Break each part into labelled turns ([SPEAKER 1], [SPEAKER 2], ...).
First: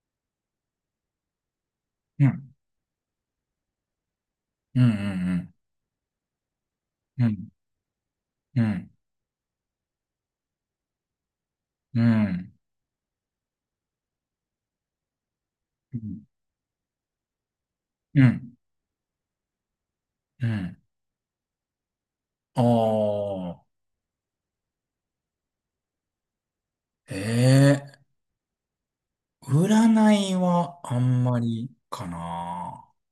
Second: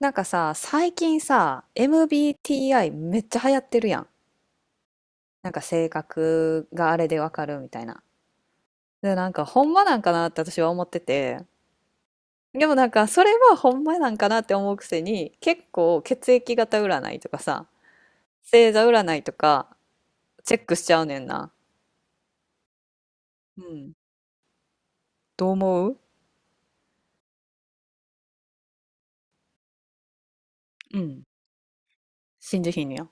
[SPEAKER 1] なんかさ、最近さ、
[SPEAKER 2] うん、
[SPEAKER 1] MBTI めっちゃ流行ってるやん。
[SPEAKER 2] う
[SPEAKER 1] な
[SPEAKER 2] ん、
[SPEAKER 1] んか性格があれで
[SPEAKER 2] うん、う
[SPEAKER 1] わか
[SPEAKER 2] ん、
[SPEAKER 1] るみたいな。
[SPEAKER 2] うん、
[SPEAKER 1] で、なんかほんまなんかなって私は思ってて。
[SPEAKER 2] うん、
[SPEAKER 1] でもなんかそれはほんまなんかなって思うくせに、結
[SPEAKER 2] う
[SPEAKER 1] 構
[SPEAKER 2] ん、
[SPEAKER 1] 血液型占いとかさ、
[SPEAKER 2] うん、
[SPEAKER 1] 星座占いとか
[SPEAKER 2] う
[SPEAKER 1] チェック
[SPEAKER 2] ん。
[SPEAKER 1] しちゃうねんな。
[SPEAKER 2] あ
[SPEAKER 1] う
[SPEAKER 2] あ、
[SPEAKER 1] ん。どう思う？
[SPEAKER 2] ええ占いはあ
[SPEAKER 1] うん。
[SPEAKER 2] んまりか
[SPEAKER 1] 信じひ
[SPEAKER 2] な。
[SPEAKER 1] んのや。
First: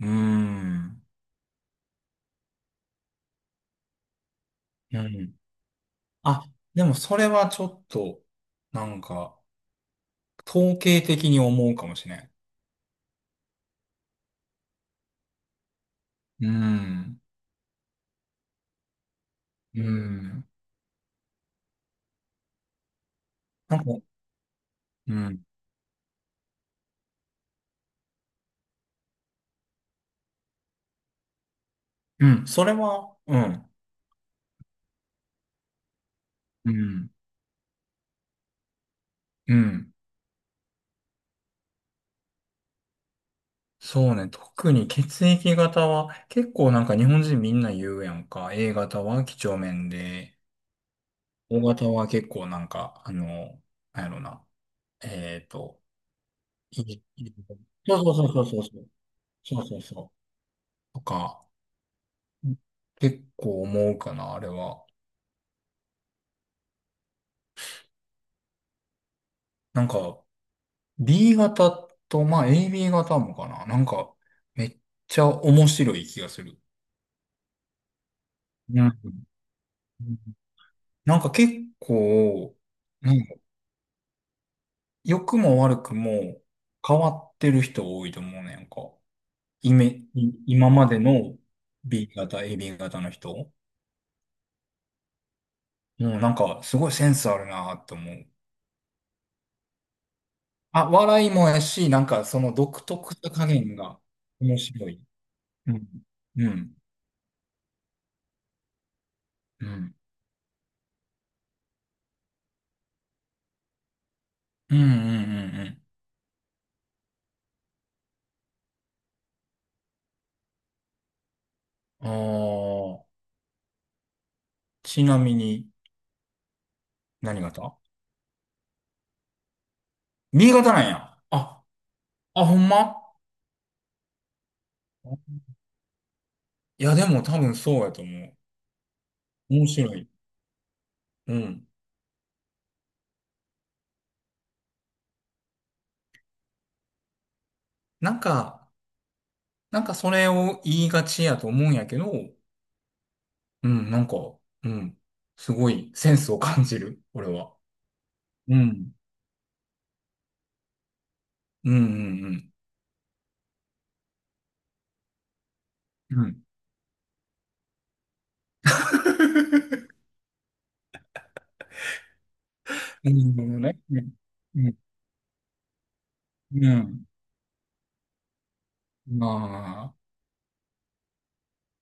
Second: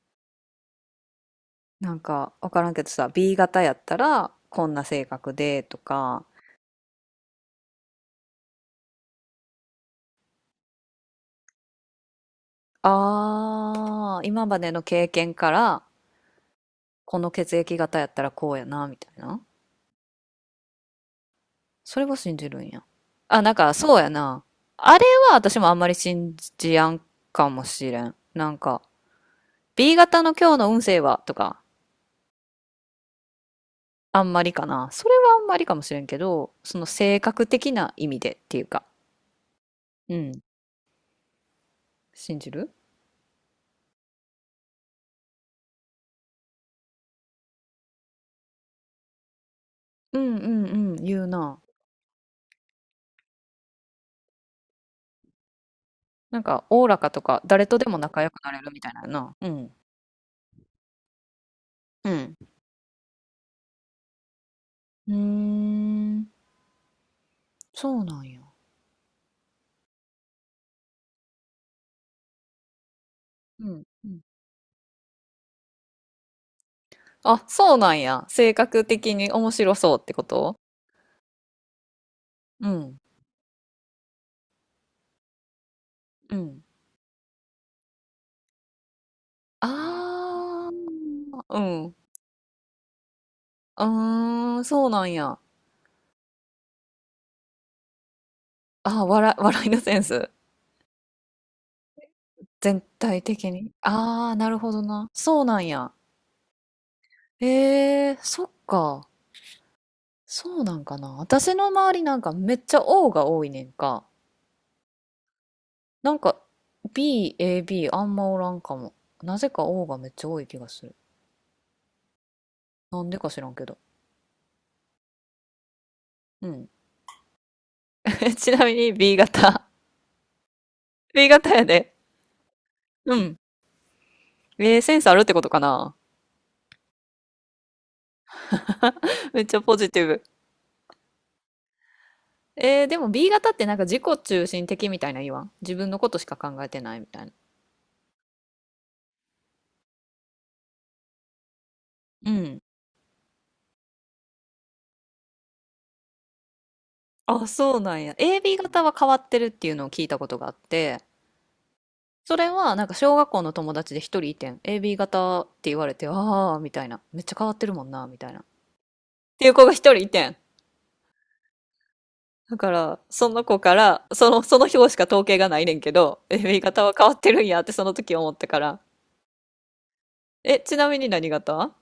[SPEAKER 2] うーん、
[SPEAKER 1] なんかわからんけどさ、B 型やったらこんな
[SPEAKER 2] う
[SPEAKER 1] 性格
[SPEAKER 2] ん。
[SPEAKER 1] でとか、
[SPEAKER 2] あ、でもそれはちょっと、なんか、統計的に思うかもしれん。
[SPEAKER 1] あー、今までの経験から、
[SPEAKER 2] う
[SPEAKER 1] こ
[SPEAKER 2] ん、
[SPEAKER 1] の血液型やったらこうやな、みたいな。
[SPEAKER 2] うん。
[SPEAKER 1] それは信じるんや。あ、なんか、
[SPEAKER 2] なんか、
[SPEAKER 1] そうやな。あれ
[SPEAKER 2] う
[SPEAKER 1] は
[SPEAKER 2] ん、
[SPEAKER 1] 私もあんまり信じやんかもしれん。なんか、B 型の今日の運勢はとか、
[SPEAKER 2] うん、それは、うん、
[SPEAKER 1] あんまりかな。それはあんまりかもしれんけど、
[SPEAKER 2] う
[SPEAKER 1] その
[SPEAKER 2] ん、
[SPEAKER 1] 性格的な意味でっていうか、
[SPEAKER 2] うん。
[SPEAKER 1] うん。信じる？
[SPEAKER 2] そうね。特に血液型は結構なんか日本人みんな言うやんか。A 型は几帳面
[SPEAKER 1] うん
[SPEAKER 2] で、
[SPEAKER 1] うんうん、言う
[SPEAKER 2] O
[SPEAKER 1] な。
[SPEAKER 2] 型は結構なんか、あの、なんやろな。えっと、
[SPEAKER 1] なんか、お
[SPEAKER 2] い
[SPEAKER 1] おら
[SPEAKER 2] い、
[SPEAKER 1] かと
[SPEAKER 2] いい
[SPEAKER 1] か、誰とでも
[SPEAKER 2] そう
[SPEAKER 1] 仲
[SPEAKER 2] そ
[SPEAKER 1] 良
[SPEAKER 2] うそ
[SPEAKER 1] く
[SPEAKER 2] う
[SPEAKER 1] なれ
[SPEAKER 2] そう
[SPEAKER 1] る
[SPEAKER 2] そ
[SPEAKER 1] みた
[SPEAKER 2] う。
[SPEAKER 1] いなやな。う
[SPEAKER 2] そう
[SPEAKER 1] ん。
[SPEAKER 2] そうそう。とか、
[SPEAKER 1] うん。
[SPEAKER 2] 結構思うかな、あれは。
[SPEAKER 1] うーん、そうなんや。
[SPEAKER 2] なんか、B 型と、まあ AB 型もか
[SPEAKER 1] う
[SPEAKER 2] な。な
[SPEAKER 1] ん。
[SPEAKER 2] ん
[SPEAKER 1] う
[SPEAKER 2] か、
[SPEAKER 1] ん、
[SPEAKER 2] めっちゃ面白い気がする。
[SPEAKER 1] あ、そうなんや。性
[SPEAKER 2] う
[SPEAKER 1] 格的
[SPEAKER 2] ん。
[SPEAKER 1] に面白そうってこと？
[SPEAKER 2] なんか結構、
[SPEAKER 1] うん。
[SPEAKER 2] なん良くも悪く
[SPEAKER 1] う
[SPEAKER 2] も
[SPEAKER 1] ん。
[SPEAKER 2] 変わってる人多いと思うねんか。イメ、
[SPEAKER 1] ああ、
[SPEAKER 2] 今までの
[SPEAKER 1] うん。う
[SPEAKER 2] B 型、AB 型の人。も
[SPEAKER 1] ーん、そうなんや。
[SPEAKER 2] うなんかすごいセンスあるなって思う。
[SPEAKER 1] あー、笑いのセンス。
[SPEAKER 2] あ、笑いもやし、なんかその独
[SPEAKER 1] 全
[SPEAKER 2] 特
[SPEAKER 1] 体
[SPEAKER 2] さ加
[SPEAKER 1] 的に。
[SPEAKER 2] 減が
[SPEAKER 1] ああ、な
[SPEAKER 2] 面
[SPEAKER 1] るほど
[SPEAKER 2] 白い。
[SPEAKER 1] な。そうなん
[SPEAKER 2] うん。
[SPEAKER 1] や。
[SPEAKER 2] うん。
[SPEAKER 1] ええ、そっか。
[SPEAKER 2] うん。
[SPEAKER 1] そうなんかな。私の周りなんかめっちゃ O が多いねんか。
[SPEAKER 2] うんうん
[SPEAKER 1] なんか B、A、B あんまおらんかも。なぜか O がめっちゃ多い気がする。
[SPEAKER 2] うんうん。あ
[SPEAKER 1] なんで
[SPEAKER 2] あ、
[SPEAKER 1] か知らんけど。
[SPEAKER 2] ちなみに
[SPEAKER 1] うん。
[SPEAKER 2] 何型？
[SPEAKER 1] ちなみに B 型。
[SPEAKER 2] B 型なん や。
[SPEAKER 1] B 型
[SPEAKER 2] あ、
[SPEAKER 1] やで。
[SPEAKER 2] あ、ほんま。
[SPEAKER 1] うん。センスあるってことかな。
[SPEAKER 2] いやでも多分そうやと思う。
[SPEAKER 1] めっちゃ
[SPEAKER 2] 面
[SPEAKER 1] ポ
[SPEAKER 2] 白
[SPEAKER 1] ジテ
[SPEAKER 2] い。
[SPEAKER 1] ィブ。
[SPEAKER 2] うん。
[SPEAKER 1] でも B 型ってなんか自己中心的みたいな言わん？自分のことしか考えてないみたいな。
[SPEAKER 2] なんか、それを言いがちやと思うんやけど、
[SPEAKER 1] うん。
[SPEAKER 2] うん、なんか、うん、すごいセンスを感じる、俺
[SPEAKER 1] あ、
[SPEAKER 2] は。
[SPEAKER 1] そうなんや。
[SPEAKER 2] う
[SPEAKER 1] AB 型は
[SPEAKER 2] ん。
[SPEAKER 1] 変わってるっていうのを聞いたことがあって、
[SPEAKER 2] うん、う
[SPEAKER 1] それ
[SPEAKER 2] ん、
[SPEAKER 1] はなんか小学校の友達で一人いてん。AB 型って言われて、
[SPEAKER 2] うん。うん。
[SPEAKER 1] ああ、みたいな。めっちゃ変わってるもんな、みたいな、っていう子が一人いてん。だから、
[SPEAKER 2] う
[SPEAKER 1] その子
[SPEAKER 2] んな
[SPEAKER 1] か
[SPEAKER 2] るほど
[SPEAKER 1] ら、
[SPEAKER 2] ね。
[SPEAKER 1] その、そ
[SPEAKER 2] う
[SPEAKER 1] の
[SPEAKER 2] んうん。
[SPEAKER 1] 表しか統計がないねんけど、AB
[SPEAKER 2] う
[SPEAKER 1] 型は
[SPEAKER 2] ん
[SPEAKER 1] 変わってるんやってその時思ってから。
[SPEAKER 2] まあ、
[SPEAKER 1] え、ちなみに何型？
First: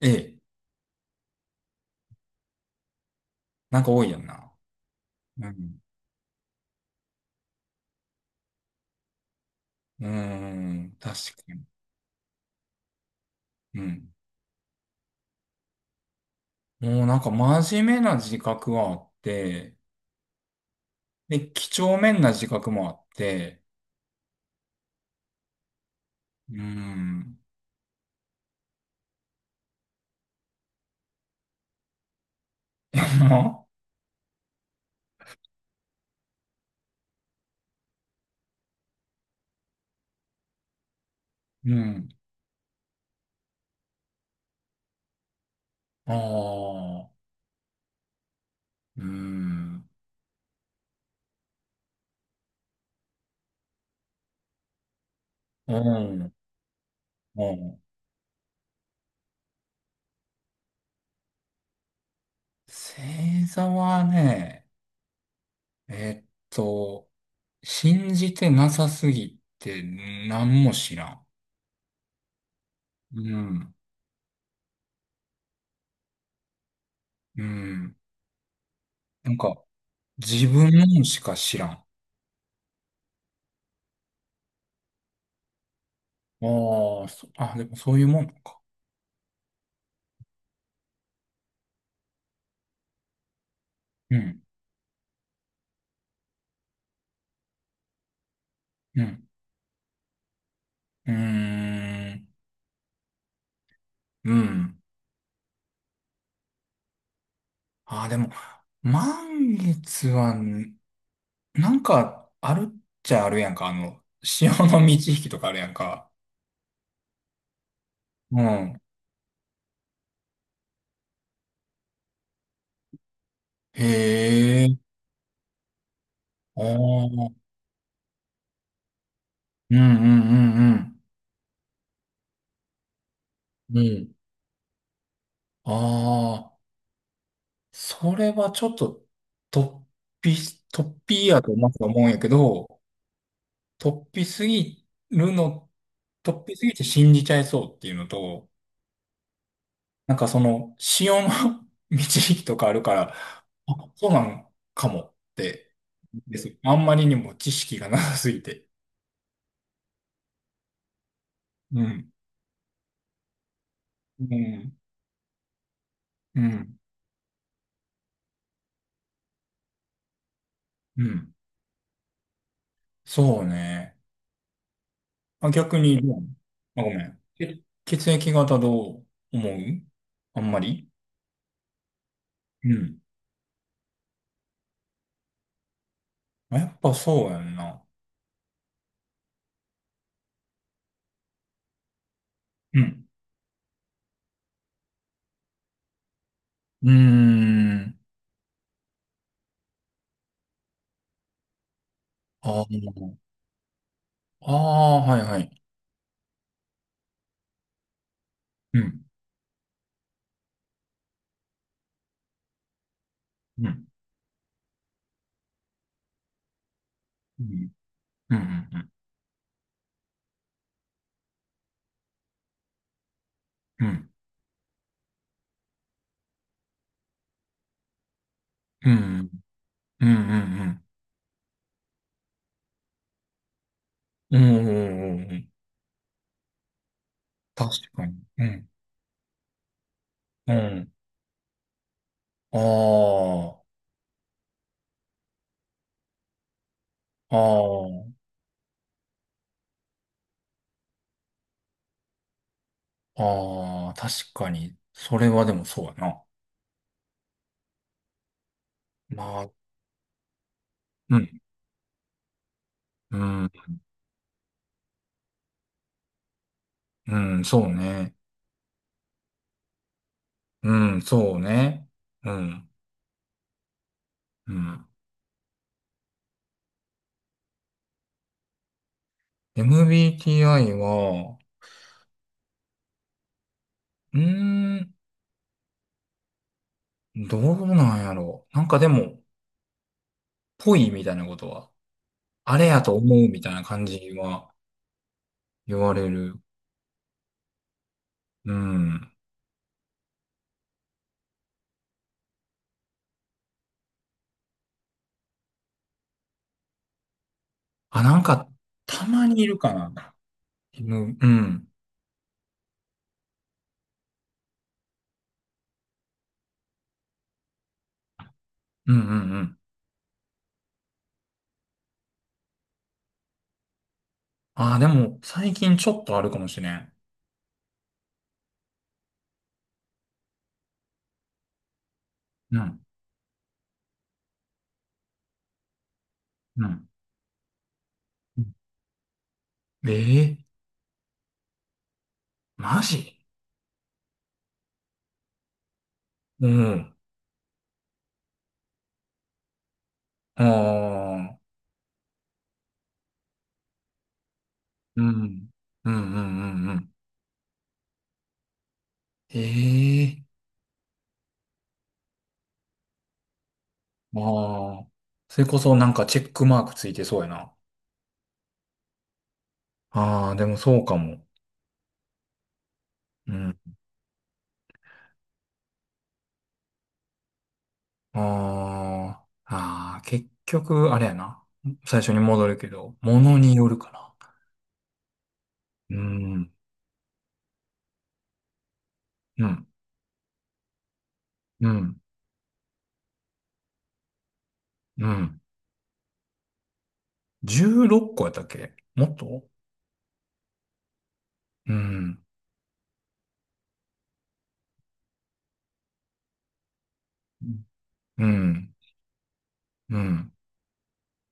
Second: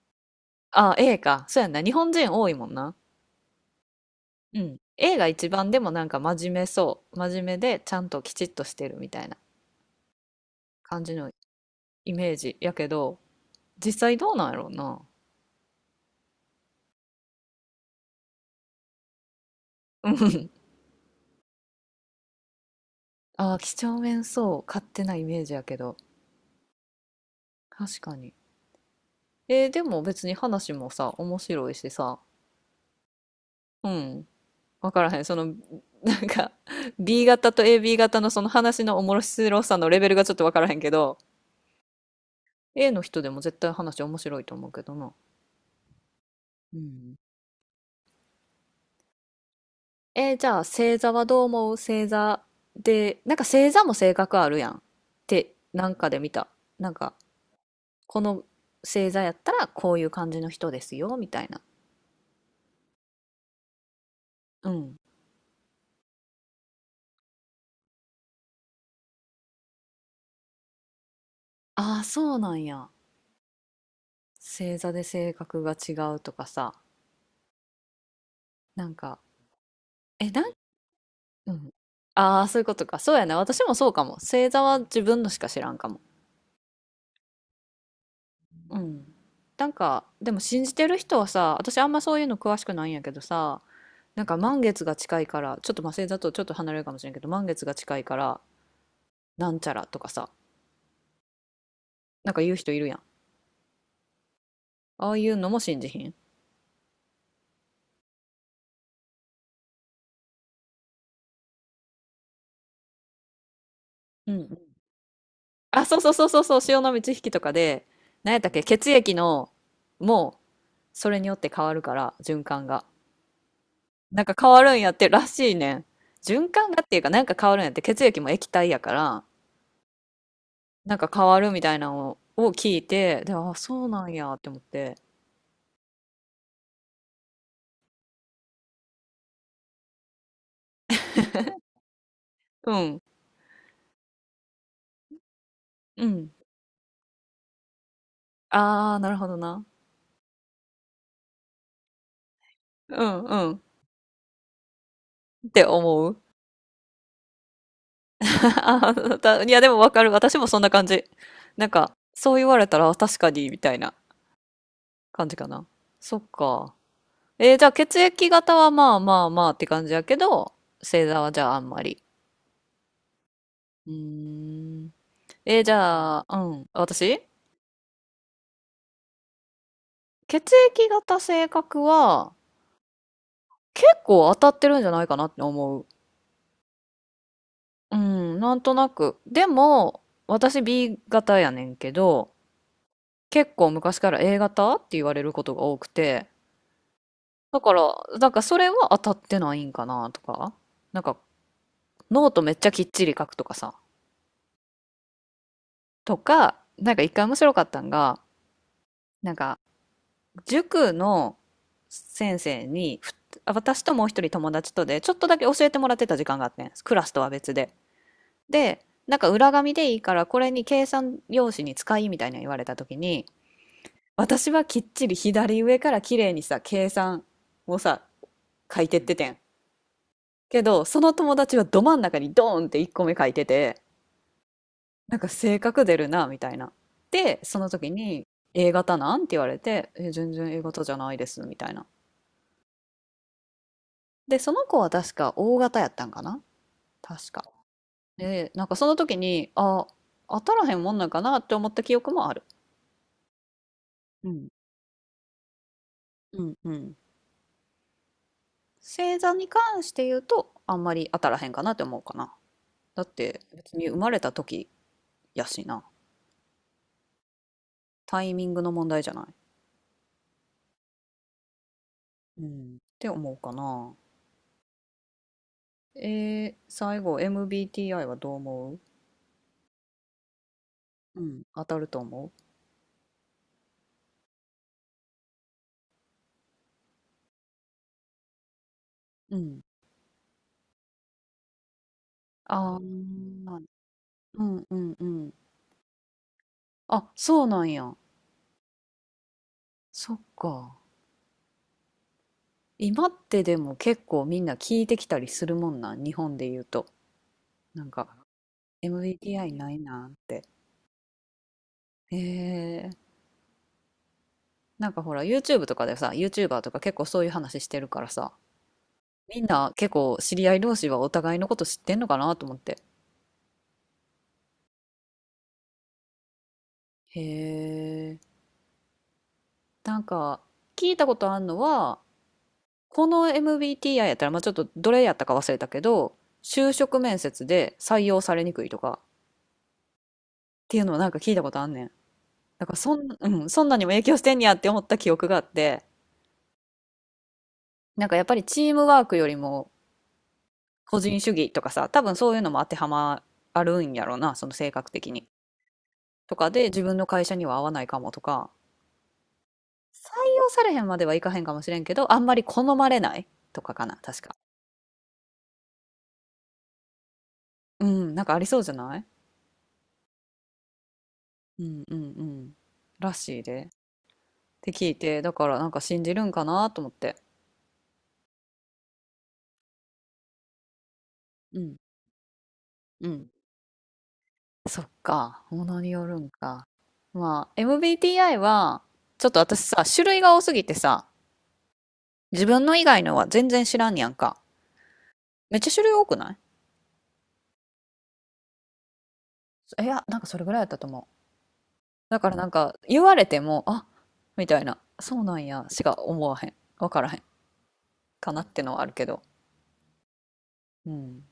[SPEAKER 2] ええ、
[SPEAKER 1] あ、A か。そうやんな。日本人多いもんな。
[SPEAKER 2] なんか多いやんな。
[SPEAKER 1] うん。A が
[SPEAKER 2] う
[SPEAKER 1] 一番で
[SPEAKER 2] ん。
[SPEAKER 1] もなんか真面目そう。真面目でちゃんときちっとしてるみたいな
[SPEAKER 2] うーん、
[SPEAKER 1] 感
[SPEAKER 2] 確
[SPEAKER 1] じの
[SPEAKER 2] かに。
[SPEAKER 1] イメージやけど、
[SPEAKER 2] う
[SPEAKER 1] 実
[SPEAKER 2] ん。
[SPEAKER 1] 際どうなんやろうな。
[SPEAKER 2] もうなんか真面目な自覚はあって、
[SPEAKER 1] うん。
[SPEAKER 2] で、几帳面な自覚もあっ
[SPEAKER 1] ああ、
[SPEAKER 2] て、
[SPEAKER 1] 几帳面そう。勝手なイメージやけど。
[SPEAKER 2] うーん。
[SPEAKER 1] 確かに。でも別に話もさ、面白いしさ。うん。わからへん。その、なんか、B 型と AB 型のその話の面白さのレベルがちょっとわからへんけど、
[SPEAKER 2] うん。
[SPEAKER 1] A の人でも絶対話面白いと思うけどな。う
[SPEAKER 2] あ
[SPEAKER 1] ん。
[SPEAKER 2] あ、うーん。
[SPEAKER 1] じゃあ星座はどう思う？星座で、なんか星座も性格あるやんって
[SPEAKER 2] う
[SPEAKER 1] なんかで見
[SPEAKER 2] ん。
[SPEAKER 1] た。なんか
[SPEAKER 2] うん。
[SPEAKER 1] この星座やったらこういう感じの人ですよみたいな。
[SPEAKER 2] 星座はね、
[SPEAKER 1] うん。
[SPEAKER 2] えーっと、信じてなさすぎて何も知らん。
[SPEAKER 1] ああ、そうなんや。
[SPEAKER 2] うん。
[SPEAKER 1] 星座で性格が違うとかさ。
[SPEAKER 2] うん。
[SPEAKER 1] なんか、
[SPEAKER 2] なんか、
[SPEAKER 1] え、
[SPEAKER 2] 自分のしか
[SPEAKER 1] う
[SPEAKER 2] 知らん。
[SPEAKER 1] ん。
[SPEAKER 2] あ
[SPEAKER 1] ああ、そういうことか。そうやな。私もそうかも。星座は自分のしか知らんかも。
[SPEAKER 2] あ、でもそういうもんか。
[SPEAKER 1] うん。なんか、でも信じてる人はさ、私あんまそういうの詳しくないんやけどさ、
[SPEAKER 2] う
[SPEAKER 1] なんか
[SPEAKER 2] ん。
[SPEAKER 1] 満月が近いから、ちょっとまあ星座とちょっと離れるかもしれんけど、満月が近いから
[SPEAKER 2] うん。
[SPEAKER 1] なんちゃらとかさ、
[SPEAKER 2] うーん。
[SPEAKER 1] なんか言う人いるやん。
[SPEAKER 2] うん。
[SPEAKER 1] ああいうのも信じひん？
[SPEAKER 2] ああ、でも、満月は、なんか、あるっちゃあるやんか。あの、
[SPEAKER 1] うんうん。
[SPEAKER 2] 潮の満ち引きとかあるやん
[SPEAKER 1] あ、そうそ
[SPEAKER 2] か。
[SPEAKER 1] うそうそうそう、潮の満ち引きとかで、何やっ
[SPEAKER 2] う
[SPEAKER 1] たっけ、
[SPEAKER 2] ん。
[SPEAKER 1] 血液の、もうそれによって変わるから、循環がなんか変わ
[SPEAKER 2] へ
[SPEAKER 1] るん
[SPEAKER 2] え。
[SPEAKER 1] やってらしいねん。循
[SPEAKER 2] あ
[SPEAKER 1] 環がっていうか、なんか
[SPEAKER 2] あ。
[SPEAKER 1] 変わるんやって。血液も液体やから、
[SPEAKER 2] うんうんう
[SPEAKER 1] なん
[SPEAKER 2] ん
[SPEAKER 1] か変わるみたいなのを聞いて、で、あ、
[SPEAKER 2] う
[SPEAKER 1] そ
[SPEAKER 2] ん。
[SPEAKER 1] う
[SPEAKER 2] う
[SPEAKER 1] なん
[SPEAKER 2] ん。
[SPEAKER 1] やって思って。
[SPEAKER 2] ああ、それはちょっと、突突飛やとまず思うんやけ
[SPEAKER 1] う
[SPEAKER 2] ど、
[SPEAKER 1] ん
[SPEAKER 2] 突飛すぎるの、
[SPEAKER 1] うん、
[SPEAKER 2] 突飛すぎて信じちゃいそうっていうのと、
[SPEAKER 1] ああー、なるほどな。
[SPEAKER 2] なんかその、潮の 導きとかあるか
[SPEAKER 1] う
[SPEAKER 2] ら、
[SPEAKER 1] んうん、
[SPEAKER 2] あ、そうなんかもっ
[SPEAKER 1] って
[SPEAKER 2] て、
[SPEAKER 1] 思う。
[SPEAKER 2] です。あんまりにも知識がなさすぎ て。
[SPEAKER 1] いや、でもわかる。私もそんな感じ。なん
[SPEAKER 2] う
[SPEAKER 1] か、
[SPEAKER 2] ん。
[SPEAKER 1] そう言われたら、あ、確かに、みたいな
[SPEAKER 2] うん。
[SPEAKER 1] 感じかな。そっ
[SPEAKER 2] う
[SPEAKER 1] か。
[SPEAKER 2] ん。
[SPEAKER 1] じゃあ血液型はまあまあまあって感じやけど、
[SPEAKER 2] う
[SPEAKER 1] 星座は
[SPEAKER 2] ん。
[SPEAKER 1] じゃああんまり。
[SPEAKER 2] そう
[SPEAKER 1] うー
[SPEAKER 2] ね。
[SPEAKER 1] ん。
[SPEAKER 2] あ、
[SPEAKER 1] じ
[SPEAKER 2] 逆にど
[SPEAKER 1] ゃ
[SPEAKER 2] うな
[SPEAKER 1] あ、
[SPEAKER 2] の？
[SPEAKER 1] うん。
[SPEAKER 2] あ、ごめん。
[SPEAKER 1] 私、
[SPEAKER 2] 血液型どう思う？あん
[SPEAKER 1] 血
[SPEAKER 2] ま
[SPEAKER 1] 液
[SPEAKER 2] り。
[SPEAKER 1] 型性格は、
[SPEAKER 2] うん。
[SPEAKER 1] 結構当たってるんじゃないかなって思う。
[SPEAKER 2] あやっぱそうやんな。
[SPEAKER 1] うん、なんとなく。でも、私 B 型やねんけど、
[SPEAKER 2] うん。
[SPEAKER 1] 結構昔から A 型って言われることが多くて、
[SPEAKER 2] うー
[SPEAKER 1] だから、
[SPEAKER 2] ん。
[SPEAKER 1] なんかそれは当たってないんかなとか、なんかノートめっ
[SPEAKER 2] あ
[SPEAKER 1] ちゃきっちり
[SPEAKER 2] ー
[SPEAKER 1] 書くとかさ、
[SPEAKER 2] あー、はいはい。
[SPEAKER 1] とか、なんか一回面白かったんが、
[SPEAKER 2] うん。
[SPEAKER 1] なんか塾の先生に、
[SPEAKER 2] う
[SPEAKER 1] 私
[SPEAKER 2] ん。
[SPEAKER 1] ともう一人友達とで、ちょっとだけ教えてもらってた時間があってん。クラスとは
[SPEAKER 2] う
[SPEAKER 1] 別で。
[SPEAKER 2] ん。う
[SPEAKER 1] で、
[SPEAKER 2] ん。
[SPEAKER 1] なんか裏紙でいいから、これに計算用紙に使いみたいな言われた時に、
[SPEAKER 2] うん。うん。
[SPEAKER 1] 私はきっちり左上から綺麗にさ、計算をさ、書い
[SPEAKER 2] う
[SPEAKER 1] てってて
[SPEAKER 2] ん。
[SPEAKER 1] ん。
[SPEAKER 2] うん。うん。う
[SPEAKER 1] け
[SPEAKER 2] ん。
[SPEAKER 1] ど、その友達はど真ん中にドーンって1個目書いてて、
[SPEAKER 2] うんうんう
[SPEAKER 1] なんか
[SPEAKER 2] んうん
[SPEAKER 1] 性格出るな、みたいな。で、その
[SPEAKER 2] 確
[SPEAKER 1] 時
[SPEAKER 2] かに。
[SPEAKER 1] に、
[SPEAKER 2] うん。
[SPEAKER 1] A 型なんって言われて、え、全然
[SPEAKER 2] う
[SPEAKER 1] A 型じ
[SPEAKER 2] ん。
[SPEAKER 1] ゃないです、みたいな。
[SPEAKER 2] あ
[SPEAKER 1] で、その子は確か O 型やったんかな、確
[SPEAKER 2] あ、
[SPEAKER 1] か。
[SPEAKER 2] あ
[SPEAKER 1] で、なんかその時に、あ、当たらへんもんなんかなって思った記憶もある。
[SPEAKER 2] あ、ああ、
[SPEAKER 1] う
[SPEAKER 2] 確
[SPEAKER 1] ん。
[SPEAKER 2] かに。それはでもそうやな。
[SPEAKER 1] うんうん。星座
[SPEAKER 2] ま
[SPEAKER 1] に
[SPEAKER 2] あ、
[SPEAKER 1] 関して言うと、あんまり
[SPEAKER 2] う
[SPEAKER 1] 当たら
[SPEAKER 2] ん。
[SPEAKER 1] へんかなって思うかな。だっ
[SPEAKER 2] う
[SPEAKER 1] て、
[SPEAKER 2] ん。
[SPEAKER 1] 別に生まれた時やしな。
[SPEAKER 2] うん、そうね。
[SPEAKER 1] タイミングの問題じゃない？
[SPEAKER 2] うん、そうね。う
[SPEAKER 1] う
[SPEAKER 2] ん、
[SPEAKER 1] ん。って思うかな。
[SPEAKER 2] うん。
[SPEAKER 1] 最後 MBTI はどう思う？
[SPEAKER 2] MBTI
[SPEAKER 1] う
[SPEAKER 2] は、
[SPEAKER 1] ん、当たると思
[SPEAKER 2] うーん、どうなんやろう。なんかでも、
[SPEAKER 1] う？うん。
[SPEAKER 2] ぽいみたいなことは、あれ
[SPEAKER 1] ああ、
[SPEAKER 2] やと思うみたいな感じ
[SPEAKER 1] う
[SPEAKER 2] は
[SPEAKER 1] んうんうん。
[SPEAKER 2] 言われる。
[SPEAKER 1] あ、そうなんや。
[SPEAKER 2] うん。
[SPEAKER 1] そっか。今ってでも結構みんな聞いてきたりするもんな、日本で言うと。なん
[SPEAKER 2] あ、
[SPEAKER 1] か、
[SPEAKER 2] なんか、たまにい
[SPEAKER 1] MBTI
[SPEAKER 2] る
[SPEAKER 1] な
[SPEAKER 2] か
[SPEAKER 1] いなっ
[SPEAKER 2] な。
[SPEAKER 1] て。
[SPEAKER 2] うん、うん、
[SPEAKER 1] へえ。なんかほら、YouTube とかでさ、YouTuber とか結構そういう話してるからさ、
[SPEAKER 2] うん、う
[SPEAKER 1] みん
[SPEAKER 2] ん。
[SPEAKER 1] な結構知り合い同士はお互いのこと知ってんのかなと思って。
[SPEAKER 2] あ、でも、最近ちょっとあるかもしれん。
[SPEAKER 1] へえ。なんか、聞いたことあんのは、
[SPEAKER 2] うん、
[SPEAKER 1] この MBTI やったら、まあ、ちょっとどれやったか忘れたけど、
[SPEAKER 2] う
[SPEAKER 1] 就
[SPEAKER 2] ん。
[SPEAKER 1] 職面接で採用さ
[SPEAKER 2] う
[SPEAKER 1] れに
[SPEAKER 2] ん
[SPEAKER 1] くいとかっ
[SPEAKER 2] ええ
[SPEAKER 1] ていうのをなんか聞いたことあんねん。だから
[SPEAKER 2] マジ？
[SPEAKER 1] うん、そんなにも影響してんやって思った記憶があって、
[SPEAKER 2] うん。
[SPEAKER 1] なんかやっぱりチームワークよりも
[SPEAKER 2] あ
[SPEAKER 1] 個人主
[SPEAKER 2] あ、
[SPEAKER 1] 義とかさ、多分そういうのも当てはまあるんやろうな、その性格
[SPEAKER 2] う
[SPEAKER 1] 的に。
[SPEAKER 2] ん、うん、うん、う
[SPEAKER 1] とかで
[SPEAKER 2] ん、う
[SPEAKER 1] 自
[SPEAKER 2] ん。
[SPEAKER 1] 分の会社には合わないかもとか、採
[SPEAKER 2] ええ
[SPEAKER 1] 用されへんまではいかへんかもしれんけど、あんまり好まれないとかかな、確か。
[SPEAKER 2] ああ。それこそなんかチェックマークついてそうやな。
[SPEAKER 1] うん、なんかありそうじゃない？
[SPEAKER 2] ああ、でもそうかも。
[SPEAKER 1] うんうんうん。ら
[SPEAKER 2] う
[SPEAKER 1] しい
[SPEAKER 2] ん。
[SPEAKER 1] で。て聞いて、だからなんか信じるんかなと思って。
[SPEAKER 2] ああ、ああ、結局、あれやな。
[SPEAKER 1] うん、
[SPEAKER 2] 最初に戻るけど、
[SPEAKER 1] う
[SPEAKER 2] も
[SPEAKER 1] ん、
[SPEAKER 2] のによるかな。
[SPEAKER 1] そっか、ものに
[SPEAKER 2] う
[SPEAKER 1] よるん
[SPEAKER 2] ん、
[SPEAKER 1] か。まあ、MBTI は、ちょっと
[SPEAKER 2] う
[SPEAKER 1] 私
[SPEAKER 2] ん、
[SPEAKER 1] さ、種類が多すぎてさ、
[SPEAKER 2] うん、
[SPEAKER 1] 自分の以外のは全然知らんやんか。
[SPEAKER 2] うん。
[SPEAKER 1] めっちゃ種類多くない？
[SPEAKER 2] 16個やったっけ？もっと？
[SPEAKER 1] いや、なんかそれぐらいやったと思う。
[SPEAKER 2] うん、
[SPEAKER 1] だからなんか、言われても、あ、みたいな、そうなんや、しか思わへん。わからへん。
[SPEAKER 2] う
[SPEAKER 1] かなっての
[SPEAKER 2] ん、
[SPEAKER 1] はあるけど。
[SPEAKER 2] うん。
[SPEAKER 1] うん。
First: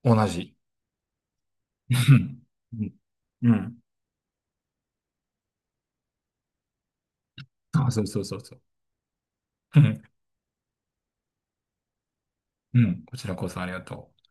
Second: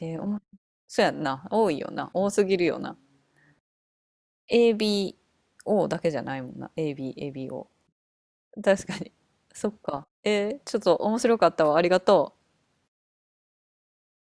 [SPEAKER 1] えー、お
[SPEAKER 2] 同
[SPEAKER 1] も
[SPEAKER 2] じ。
[SPEAKER 1] そうやんな。多い よな。
[SPEAKER 2] う
[SPEAKER 1] 多
[SPEAKER 2] ん、
[SPEAKER 1] すぎるよ
[SPEAKER 2] うん。
[SPEAKER 1] な。
[SPEAKER 2] うん
[SPEAKER 1] ABO だけじゃないもんな。AB、
[SPEAKER 2] あ、そうそうそうそう。
[SPEAKER 1] ABO。確かに。そっ
[SPEAKER 2] うん、
[SPEAKER 1] か。ちょっと面白かったわ。ありがとう。
[SPEAKER 2] うん。こちらこそありがとう。